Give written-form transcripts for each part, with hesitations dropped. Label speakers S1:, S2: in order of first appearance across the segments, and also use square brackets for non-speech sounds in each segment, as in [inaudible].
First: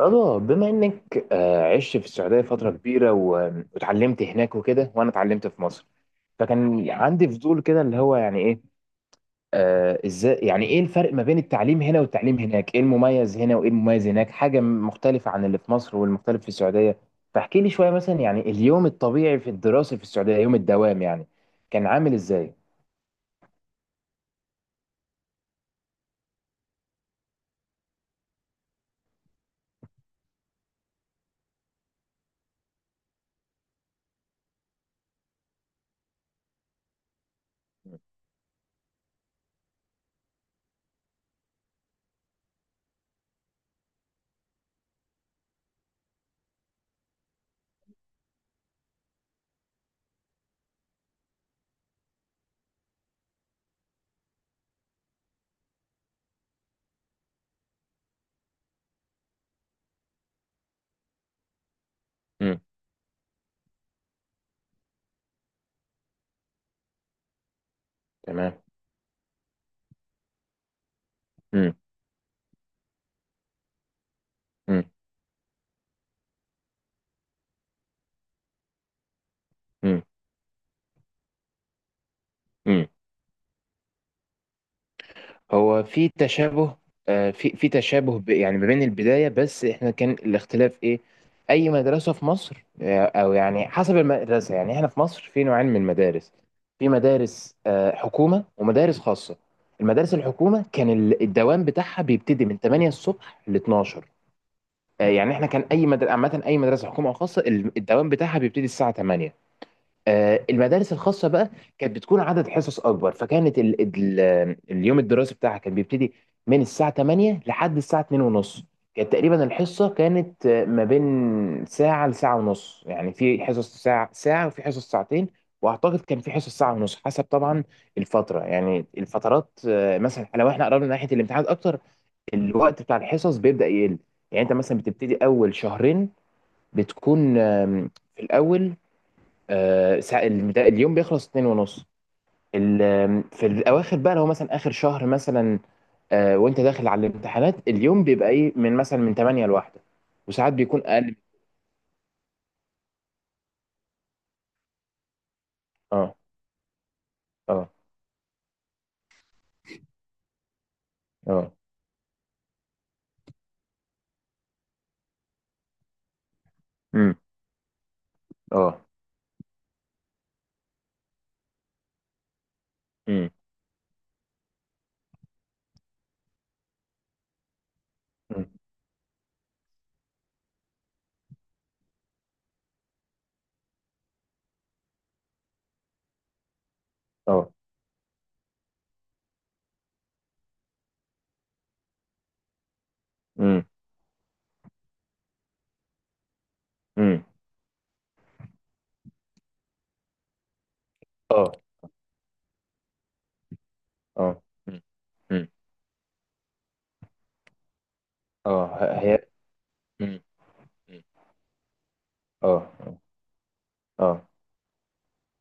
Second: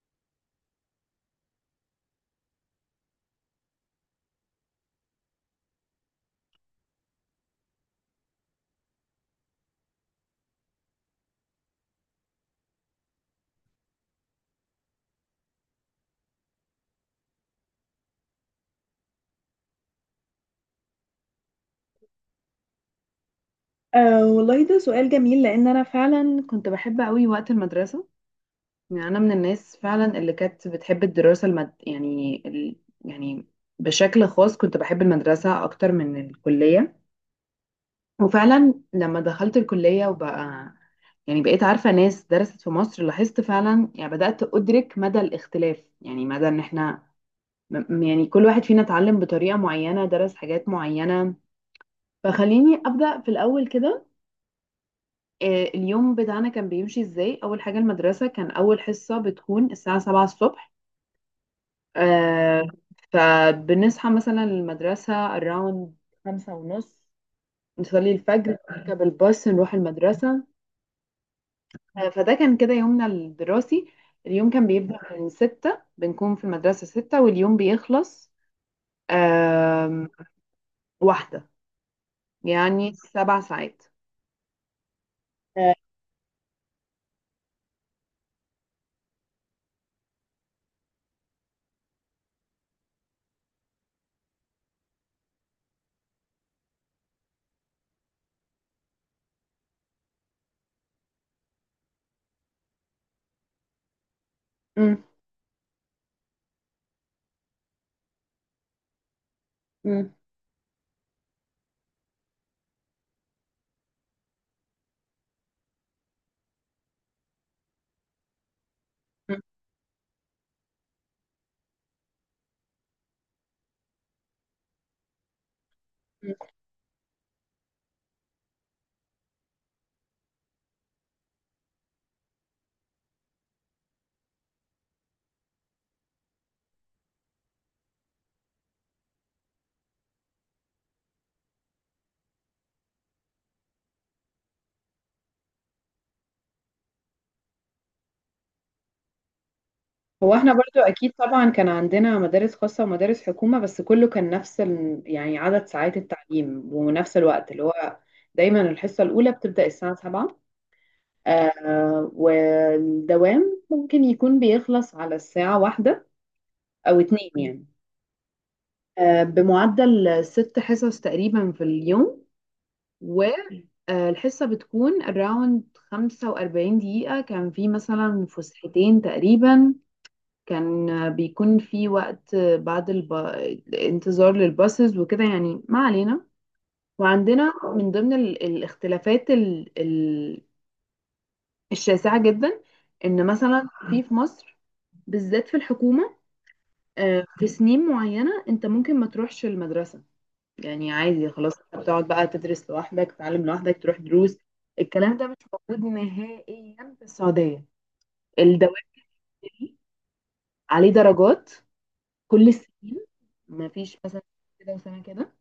S1: رضا، بما انك عشت في السعوديه فتره كبيره و- واتعلمت هناك وكده، وانا اتعلمت في مصر. فكان عندي فضول كده، اللي هو يعني ايه. ازاي، يعني ايه الفرق ما بين التعليم هنا والتعليم هناك، ايه المميز هنا وايه المميز هناك، حاجه مختلفه عن اللي في مصر والمختلف في السعوديه. فاحكي لي شويه مثلا، يعني اليوم الطبيعي في الدراسه في السعوديه، يوم الدوام يعني كان عامل ازاي؟
S2: والله ده سؤال جميل، لأن أنا فعلا كنت بحب أوي وقت المدرسة. يعني أنا من الناس فعلا اللي كانت بتحب الدراسة يعني بشكل خاص كنت بحب المدرسة أكتر من الكلية. وفعلا لما دخلت الكلية وبقى يعني بقيت عارفة ناس درست في مصر، لاحظت فعلا يعني بدأت أدرك مدى الاختلاف، يعني مدى إن إحنا يعني كل واحد فينا اتعلم بطريقة معينة درس حاجات معينة. فخليني أبدأ في الأول كده. آه، اليوم بتاعنا كان بيمشي ازاي؟ اول حاجه المدرسه كان اول حصه بتكون الساعه 7 الصبح.
S1: امم.
S2: آه، فبنصحى مثلا المدرسه اراوند 5:30، نصلي الفجر،
S1: تمام.
S2: نركب الباص، نروح المدرسه.
S1: امم.
S2: فده كان كده يومنا الدراسي. اليوم كان
S1: امم.
S2: بيبدأ من 6، بنكون في المدرسة 6، واليوم بيخلص آم، 1،
S1: امم.
S2: يعني 7 ساعات. آه.
S1: هو في تشابه. في تشابه، يعني ما بين البداية، بس احنا كان الاختلاف ايه؟ اي مدرسة في مصر، او يعني حسب المدرسة، يعني احنا في مصر في نوعين من المدارس. في مدارس حكومة ومدارس خاصة. المدارس الحكومة كان الدوام بتاعها بيبتدي من 8 الصبح ل 12.
S2: مم.
S1: يعني احنا كان اي مدرسة عامة، اي مدرسة حكومة او خاصة، الدوام بتاعها بيبتدي الساعة 8.
S2: مم.
S1: المدارس الخاصة بقى كانت بتكون عدد حصص أكبر، فكانت ال اليوم الدراسي بتاعها كان بيبتدي من الساعة 8 لحد الساعة 2 ونص. كانت
S2: مم.
S1: تقريبا الحصة كانت ما بين ساعة لساعة ونص، يعني في حصص ساعة ساعة وفي حصص ساعتين. وأعتقد كان في حصص ساعة ونص، حسب طبعا الفترة، يعني الفترات، مثلا لو احنا قربنا ناحية الامتحانات أكتر، الوقت بتاع الحصص بيبدأ يقل. يعني أنت مثلا بتبتدي أول شهرين بتكون في الأول اليوم بيخلص اتنين ونص. في الاواخر بقى، لو مثلا اخر شهر مثلا، وانت داخل على الامتحانات، اليوم بيبقى ايه، من مثلا من 8 لواحدة.
S2: هو احنا
S1: وساعات
S2: برضو
S1: بيكون
S2: اكيد
S1: اقل.
S2: طبعا كان عندنا مدارس خاصة ومدارس حكومة بس كله كان نفس ال... يعني عدد ساعات
S1: اه.
S2: التعليم ونفس الوقت اللي
S1: اه.
S2: هو دايما الحصة الاولى بتبدأ الساعة 7
S1: اه.
S2: آه والدوام ممكن يكون بيخلص على الساعة 1 او
S1: امم.
S2: 2 يعني
S1: اه.
S2: آه بمعدل 6 حصص تقريبا في اليوم
S1: امم.
S2: والحصة بتكون around 45 دقيقة كان في مثلا
S1: أمم.
S2: فسحتين تقريبا كان بيكون في وقت بعد الب... الانتظار للباصز وكده يعني ما علينا وعندنا
S1: اه.
S2: من ضمن ال... الاختلافات ال... ال... الشاسعة جدا ان
S1: امم.
S2: مثلا في في مصر بالذات في الحكومة
S1: أمم.
S2: آه، في سنين معينة انت ممكن ما تروحش المدرسة يعني عادي
S1: اه.
S2: خلاص انت بتقعد بقى تدرس لوحدك تتعلم لوحدك تروح دروس
S1: اه. أمم.
S2: الكلام ده مش
S1: أمم.
S2: موجود نهائيا في السعودية الدوام
S1: اه. هي. أمم.
S2: عليه
S1: أمم.
S2: درجات كل
S1: اه.
S2: السنين ما فيش مثلا
S1: اه.
S2: كده وسنة كده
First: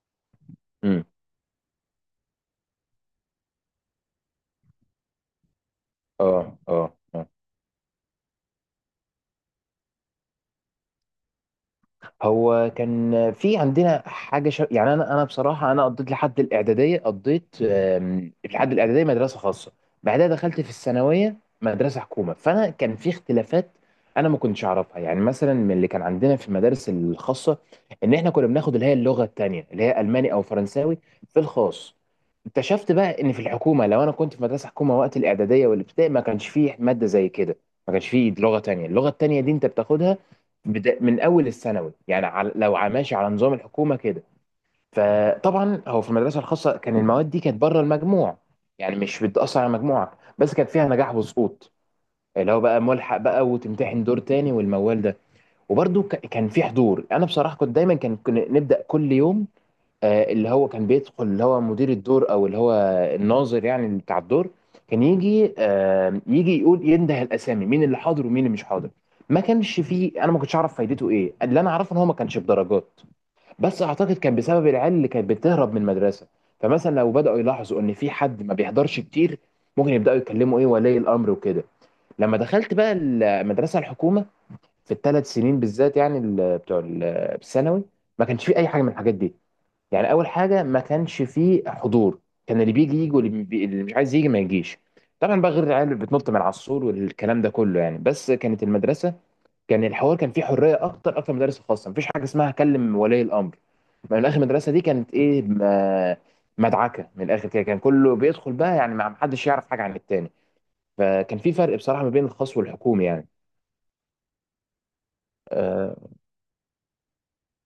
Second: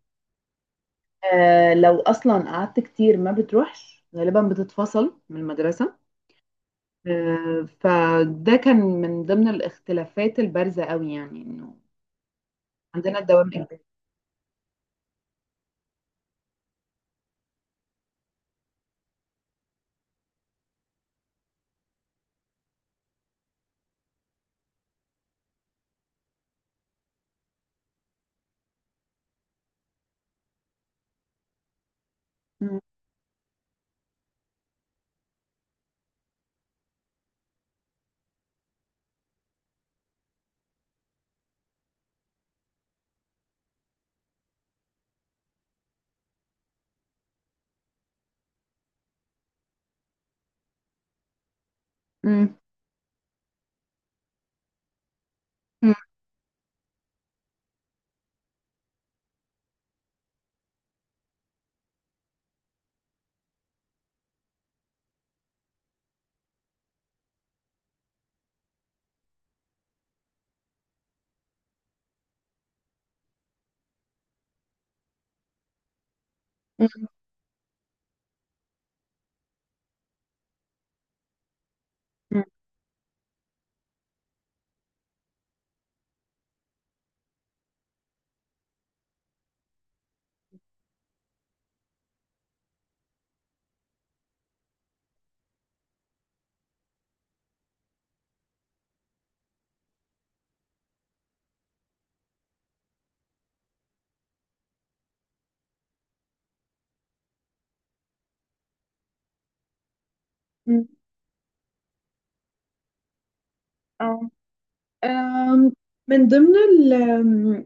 S1: أمم.
S2: آه لو اصلا قعدت كتير ما بتروحش غالبا بتتفصل من المدرسة
S1: اه. أمم. اه. اه.
S2: آه فده كان من ضمن الاختلافات البارزة قوي يعني انه
S1: هو كان
S2: عندنا الدوام
S1: في
S2: اجباري
S1: عندنا حاجه يعني انا بصراحه انا قضيت لحد الاعداديه، قضيت لحد الاعداديه مدرسه خاصه. بعدها دخلت في الثانويه مدرسه حكومه، فانا كان في اختلافات انا ما كنتش اعرفها، يعني مثلا من اللي كان عندنا في المدارس الخاصه ان احنا كنا بناخد اللي هي اللغه التانيه، اللي هي الماني او فرنساوي، في الخاص.
S2: مم.
S1: اكتشفت بقى ان في الحكومه، لو انا كنت في مدرسه حكومه وقت الاعداديه والابتدائي، ما كانش فيه ماده زي كده. ما كانش فيه لغه تانيه. اللغه التانيه دي انت بتاخدها بدا من اول الثانوي، يعني على لو ماشي على نظام الحكومه كده. فطبعا هو في المدرسه الخاصه، كان المواد دي كانت بره المجموع، يعني مش بتاثر على مجموعك، بس كانت فيها نجاح وسقوط، اللي
S2: مم.
S1: هو بقى ملحق بقى وتمتحن دور تاني والموال ده.
S2: مم.
S1: وبرده كان في حضور. انا بصراحه كنت دايما، كنا نبدا كل يوم اللي هو كان بيدخل اللي هو مدير الدور او اللي هو الناظر، يعني اللي بتاع الدور. كان يجي يقول ينده الاسامي مين اللي حاضر ومين اللي مش حاضر. ما كانش فيه، انا ما كنتش اعرف فايدته ايه. اللي انا اعرفه ان هو ما كانش بدرجات، بس اعتقد كان بسبب العيال اللي كانت بتهرب من المدرسه. فمثلا لو بداوا يلاحظوا ان في حد ما بيحضرش كتير، ممكن يبداوا يتكلموا ايه ولي الامر وكده. لما
S2: مم.
S1: دخلت بقى المدرسه الحكومه، في الثلاث سنين بالذات، يعني بتوع الثانوي، ما كانش في اي حاجه من الحاجات دي. يعني اول حاجه، ما كانش فيه حضور. كان اللي بيجي يجي، واللي اللي مش عايز يجي ما يجيش. طبعا بقى غير العيال اللي بتنط من على السور والكلام ده كله، يعني بس كانت المدرسه، كان الحوار كان فيه حريه اكتر اكتر من المدارس الخاصه، مفيش حاجه اسمها كلم ولي الامر. من الاخر، المدرسه دي كانت ايه، مدعكه من الاخر كده، كان كله بيدخل بقى، يعني ما حدش يعرف حاجه عن التاني.
S2: مم.
S1: فكان في فرق بصراحه ما بين الخاص والحكومي يعني.
S2: آه. آم،
S1: آه.
S2: من ضمن ال آم،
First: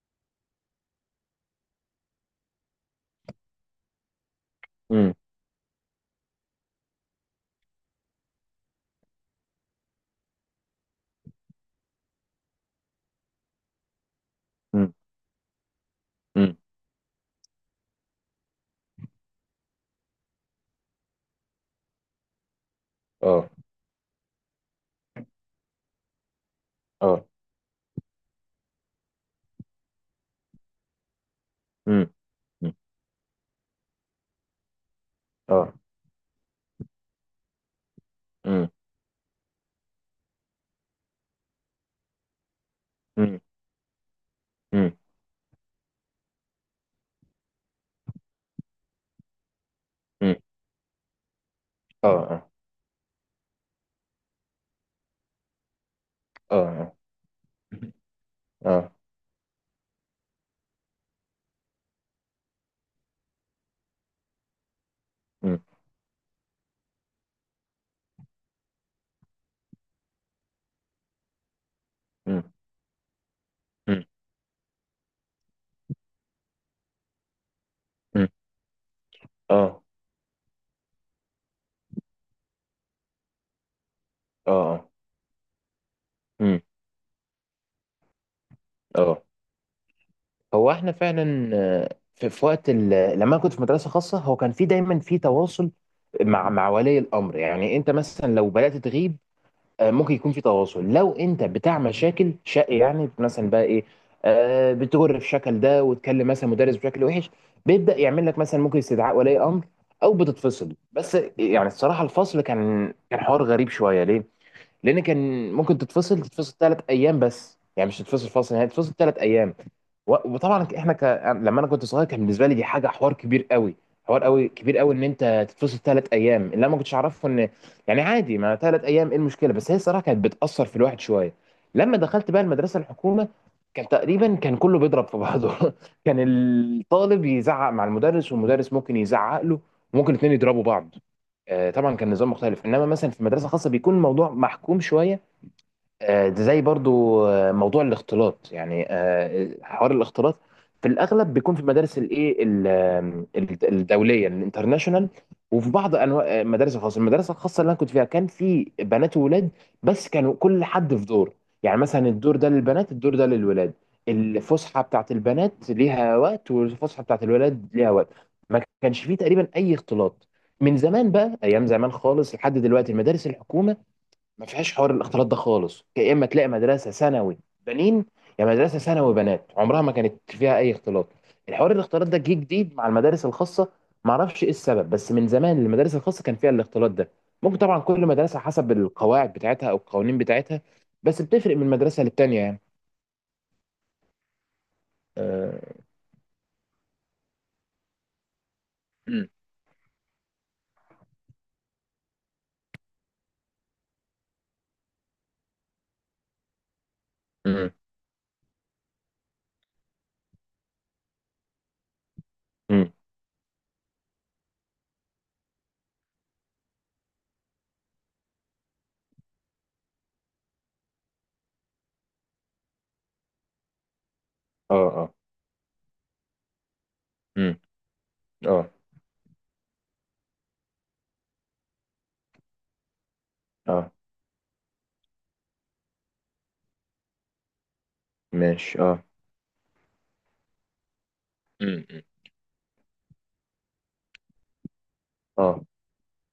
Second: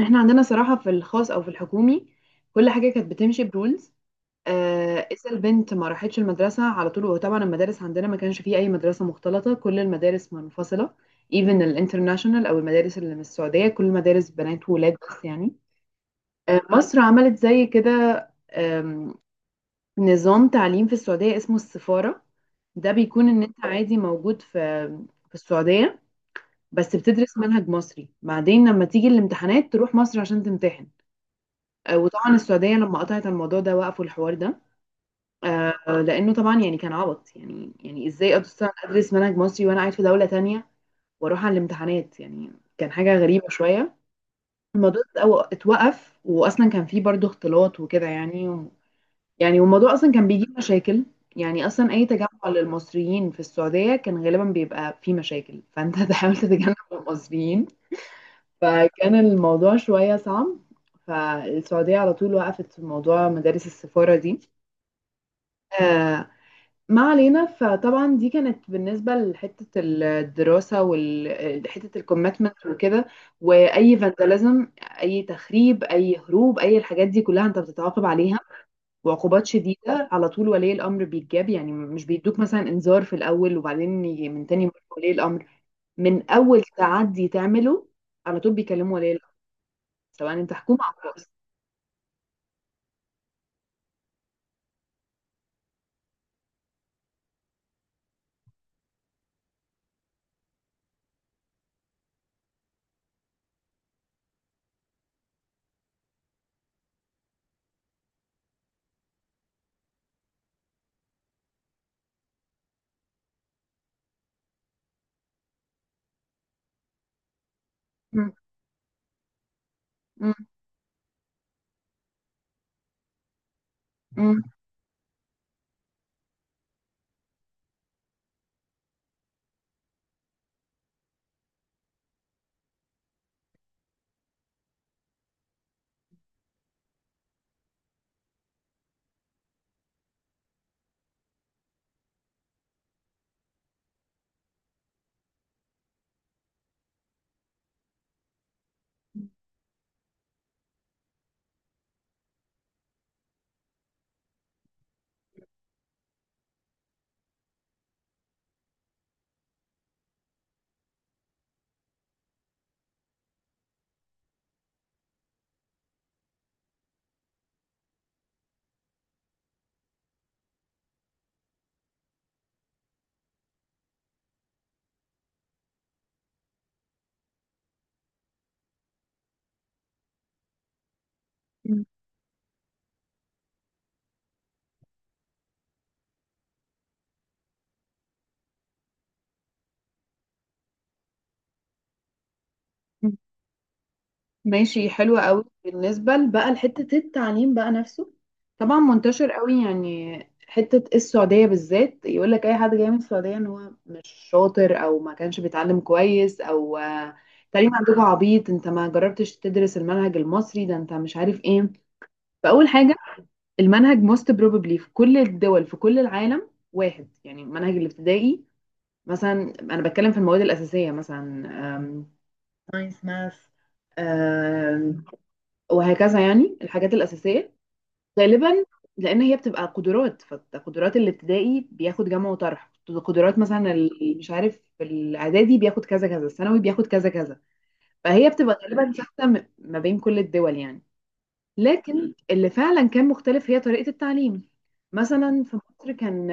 S2: احنا عندنا صراحة في الخاص او في الحكومي كل حاجة كانت بتمشي برولز.
S1: امم.
S2: إذا البنت ما راحتش المدرسة على طول. وهو طبعا المدارس عندنا ما كانش فيه أي مدرسة مختلطة، كل المدارس منفصلة، even الانترناشونال أو المدارس اللي من السعودية، كل مدارس بنات
S1: امم.
S2: وولاد بس يعني.
S1: امم.
S2: مصر عملت زي كده. آم، نظام تعليم في السعودية اسمه السفارة. ده بيكون إن
S1: اه.
S2: أنت عادي موجود في السعودية، بس
S1: اه.
S2: بتدرس منهج مصري، بعدين لما تيجي الامتحانات تروح مصر عشان تمتحن.
S1: امم.
S2: وطبعا
S1: امم.
S2: السعودية لما قطعت الموضوع ده وقفوا الحوار ده.
S1: اه.
S2: آه لانه طبعا يعني كان عبط، يعني ازاي ادرس
S1: امم.
S2: ادرس منهج مصري وانا قاعد في دوله تانية واروح على الامتحانات؟ يعني كان حاجه
S1: امم.
S2: غريبه شويه.
S1: امم.
S2: الموضوع اتوقف، واصلا كان فيه برضو اختلاط وكده، يعني يعني والموضوع اصلا كان
S1: امم.
S2: بيجيب مشاكل. يعني اصلا اي
S1: اه.
S2: تجمع
S1: آه.
S2: للمصريين في السعوديه كان غالبا بيبقى فيه مشاكل، فانت [laughs] تحاول تتجنب
S1: اه.
S2: المصريين.
S1: اه.
S2: فكان الموضوع شويه صعب. فالسعوديه على طول وقفت في موضوع مدارس السفاره دي.
S1: مم.
S2: آه، ما علينا. فطبعا دي كانت بالنسبة لحتة الدراسة وحتة
S1: مم.
S2: الكوميتمنت وكده، وأي
S1: مم.
S2: فانداليزم، أي تخريب، أي هروب، أي الحاجات دي كلها أنت بتتعاقب
S1: مم.
S2: عليها. وعقوبات
S1: اه.
S2: شديدة على طول، ولي الأمر بيتجاب، يعني مش بيدوك مثلا إنذار في الأول وبعدين يجي من
S1: اه.
S2: تاني مرة
S1: اه.
S2: ولي الأمر. من
S1: مم.
S2: أول تعدي تعمله، على طول بيكلموا ولي
S1: اه.
S2: الأمر، سواء أنت
S1: هو
S2: حكومة
S1: احنا
S2: أو خاص.
S1: فعلا، في وقت لما انا كنت في مدرسه خاصه، هو كان في دايما في تواصل مع ولي الامر. يعني انت مثلا لو بدات تغيب، ممكن يكون في تواصل. لو انت بتاع مشاكل شق، يعني مثلا بقى ايه، بتجر في شكل ده وتكلم مثلا مدرس بشكل وحش، بيبدا يعمل لك مثلا ممكن استدعاء ولي امر، او بتتفصل. بس يعني الصراحه، الفصل كان حوار غريب شويه، ليه؟ لان كان ممكن تتفصل ثلاث ايام، بس يعني مش تتفصل
S2: م-
S1: فصل، يعني تتفصل ثلاث ايام. و-
S2: م-
S1: وطبعا احنا لما انا كنت صغير كان بالنسبه لي دي حاجه حوار كبير قوي، حوار
S2: م-
S1: قوي كبير قوي، ان انت تتفصل ثلاث ايام. اللي انا ما كنتش اعرفه ان يعني عادي، ما ثلاث ايام ايه المشكله، بس هي الصراحه كانت بتاثر في الواحد شويه. لما دخلت بقى المدرسه الحكومه، كان تقريبا كان كله بيضرب في بعضه [laughs] كان الطالب يزعق مع المدرس، والمدرس ممكن يزعق له، وممكن الاثنين يضربوا بعض. طبعا كان نظام مختلف، انما مثلا في مدرسه خاصه بيكون الموضوع محكوم شويه. زي برضو موضوع الاختلاط، يعني حوار الاختلاط، في الاغلب بيكون في المدارس الايه الدوليه، الانترناشونال، وفي بعض انواع المدارس الخاصه. المدرسه الخاصه اللي انا كنت فيها كان في بنات وولاد، بس كانوا كل حد في دور، يعني مثلا الدور ده للبنات، الدور ده للولاد. الفسحه بتاعت البنات ليها وقت، والفسحه بتاعت الولاد ليها وقت. ما كانش فيه تقريبا اي اختلاط. من زمان بقى، ايام زمان خالص لحد دلوقتي، المدارس الحكومه ما فيهاش حوار الاختلاط ده خالص. يا اما تلاقي مدرسه ثانوي بنين، يا مدرسه ثانوي بنات، عمرها ما كانت فيها اي اختلاط. الحوار الاختلاط ده جه جديد مع المدارس الخاصه. ما اعرفش ايه السبب، بس من زمان المدارس الخاصه كان فيها الاختلاط ده. ممكن طبعا كل مدرسه حسب القواعد بتاعتها او القوانين بتاعتها، بس بتفرق من مدرسه للتانيه يعني.
S2: م- ماشي. حلوة قوي.
S1: اه.
S2: بالنسبة بقى لحتة التعليم بقى نفسه، طبعا
S1: أمم.
S2: منتشر قوي يعني، حتة السعودية بالذات، يقول لك أي حد جاي من السعودية إن هو مش شاطر أو ما كانش بيتعلم كويس، أو
S1: أمم.
S2: التعليم عندكم عبيط، أنت ما جربتش تدرس المنهج المصري، ده أنت مش عارف إيه. فأول
S1: أمم.
S2: حاجة، المنهج most probably في كل الدول في كل العالم واحد، يعني المنهج الابتدائي مثلا، أنا بتكلم في المواد الأساسية مثلا، ساينس، ماث،
S1: اه. اه.
S2: وهكذا يعني الحاجات الأساسية،
S1: أمم.
S2: غالبا،
S1: اه.
S2: لأن هي بتبقى قدرات. فقدرات الابتدائي بياخد جمع وطرح، قدرات مثلا
S1: اه.
S2: مش عارف، الإعدادي بياخد كذا كذا، الثانوي بياخد كذا كذا. فهي بتبقى
S1: ماشي.
S2: غالبا
S1: اه.
S2: ثابتة ما بين كل الدول يعني.
S1: أمم. أمم.
S2: لكن اللي فعلا كان مختلف هي طريقة التعليم. مثلا في
S1: اه.
S2: مصر كان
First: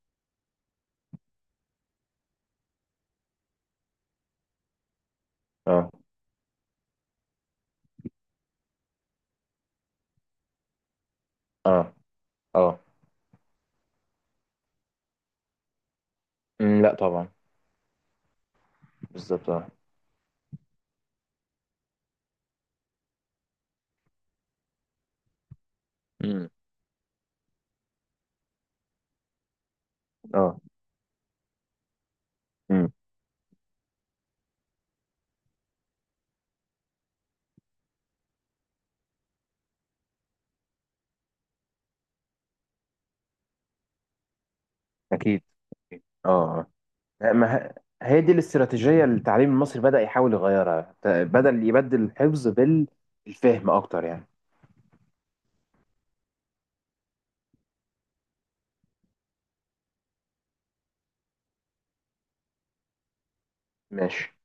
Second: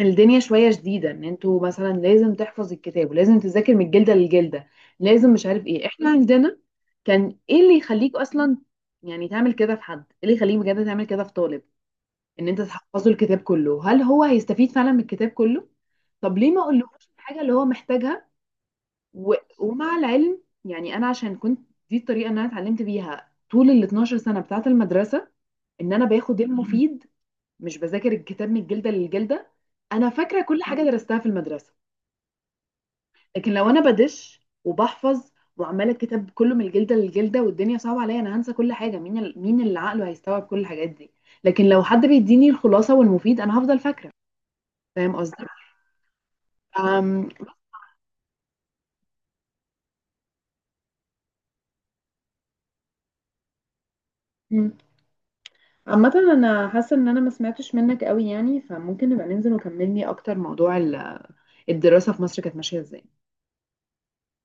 S2: الدنيا شوية شديدة، ان انتوا مثلا لازم تحفظ الكتاب ولازم تذاكر من الجلدة للجلدة، لازم مش عارف ايه.
S1: اه.
S2: احنا عندنا كان ايه اللي يخليك اصلا يعني تعمل كده في حد؟ ايه اللي يخليك بجد تعمل كده في طالب،
S1: اه.
S2: ان انت
S1: اه.
S2: تحفظه الكتاب كله؟ هل هو هيستفيد فعلا من الكتاب كله؟ طب ليه ما
S1: أمم. لا،
S2: اقولهوش
S1: طبعا.
S2: الحاجة اللي هو محتاجها؟ و...
S1: بالظبط. اه.
S2: ومع العلم، يعني انا عشان كنت، دي الطريقة اللي انا اتعلمت بيها طول ال 12 سنة بتاعة المدرسة، ان انا باخد
S1: أمم.
S2: المفيد، مش بذاكر الكتاب من الجلدة للجلدة. أنا فاكرة
S1: اه.
S2: كل حاجة درستها في المدرسة.
S1: مم.
S2: لكن لو أنا بدش وبحفظ وعمالة الكتاب كله من الجلدة للجلدة والدنيا صعبة عليا، أنا هنسى كل حاجة. مين مين اللي عقله هيستوعب كل الحاجات دي؟ لكن لو حد بيديني الخلاصة والمفيد أنا هفضل فاكرة. فاهم قصدي؟
S1: اكيد. أكيد. اه.
S2: أم...
S1: آه. ما ه- هي دي الاستراتيجيه اللي التعليم المصري بدا يحاول يغيرها، بدل يبدل الحفظ بالفهم اكتر يعني.
S2: م. عامة أنا حاسة إن أنا ما سمعتش منك قوي يعني، فممكن نبقى ننزل وكملني أكتر. موضوع الدراسة في مصر كانت ماشية إزاي؟
S1: ماشي.